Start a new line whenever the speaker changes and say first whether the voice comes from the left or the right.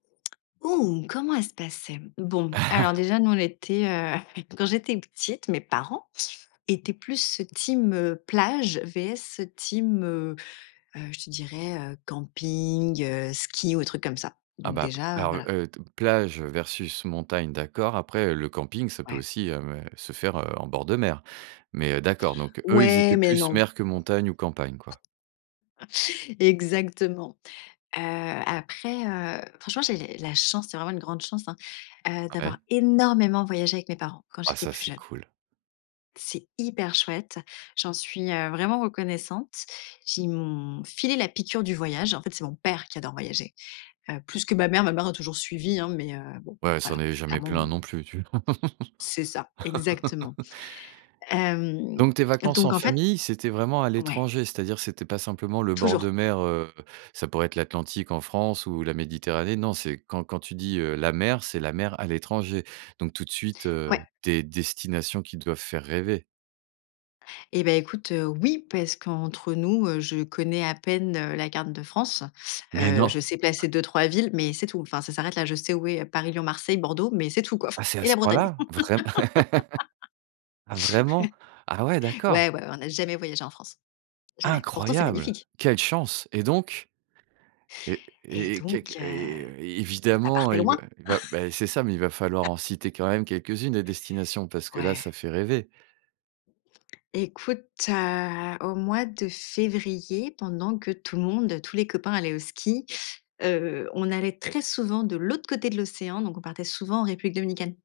left: Comment elle se passait? Bon, alors déjà, nous, on était, heu, quand j'étais petite, mes parents étaient plus team, heu, plage, vs team, heu, heu je te dirais, heu, camping, heu, ski ou truc comme ça.
right: Ah
left: Donc,
right: bah, p
left: déjà, heu,
right: ah,
left: voilà.
right: heu t plage versus montagne, d'accord. Après, heu, le camping, ça peut
left: Ouais.
right: aussi, heu, se faire, heu, en bord de mer. Mais, heu, d'accord, donc eux, ils
left: Ouais,
right: étaient
left: mais,
right: plus
left: non.
right: mer que montagne ou campagne, quoi.
left: Exactement. Heu, après, heu, franchement, j'ai la chance, c'est vraiment une grande chance, hein, heu,
right: Ah
left: d'avoir
right: ouais.
left: énormément voyagé avec mes parents, quand
right: Ah
left: j'étais
right: ça,
left: plus
right: c'est
left: jeune.
right: cool.
left: C'est hyper chouette. J'en suis, heu, vraiment reconnaissante. J'ai ils m’ont filé la piqûre du voyage. En fait, c'est mon père qui adore voyager, heu, plus que ma mère. Ma mère a toujours suivi, hein, mais, heu, bon,
right: Ouais, elle ne s'en
left: voilà,
right: est jamais
left: clairement
right: plaint
left: m
right: non plus, tu v
left: C'est ça, exactement. Hem,
right: Donc, tes vacances en
left: donc en fait
right: famille, c'était vraiment à
left: ouais.
right: l'étranger, c'est à dire, c'était pas simplement le bord
left: Toujours.
right: de mer, heu, ça pourrait être l'Atlantique en France ou la Méditerranée. Non, c'est quand quand tu dis, heu: «La mer», c'est la mer à l'étranger. Donc, tout de suite, heu,
left: Ouais.
right: des destinations qui doivent faire rêver.
left: Eh, bah, écoute, heu, oui, parce qu'entre nous, heu, je connais à peine, heu, la carte de France.
right: Mais
left: Heu, je
right: non?
left: sais placer 2-3 villes, mais c'est tout. Enfin, ça s'arrête là. Je sais où est Paris, Lyon, Marseille, Bordeaux, mais c'est tout, quoi.
right: Ah c'est à
left: Et la
right: ce point
left: Bretagne.
right: là? Vrai Ah vraiment? Ah ouais, d'accord.
left: Ouais, ouais, on n'a jamais voyagé en France, jamais. Pourtant, c'est
right: Incroyable!
left: magnifique.
right: Quelle chance! Et donc Et
left: Et
right: et et
left: donc,
right: quelque
left: heu,
right: et et et
left: ça
right: évidemment,
left: partait
right: il va
left: loin
right: il va, bah, c'est ça, mais il va falloir en citer quand même quelques unes, des destinations, parce que là
left: Ouais.
right: ça fait rêver.
left: Écoute, heu, au mois de février, pendant que tout le monde, tous les copains allaient au ski, heu, on allait très souvent de l'autre côté de l'océan, donc on partait souvent en République Dominicaine.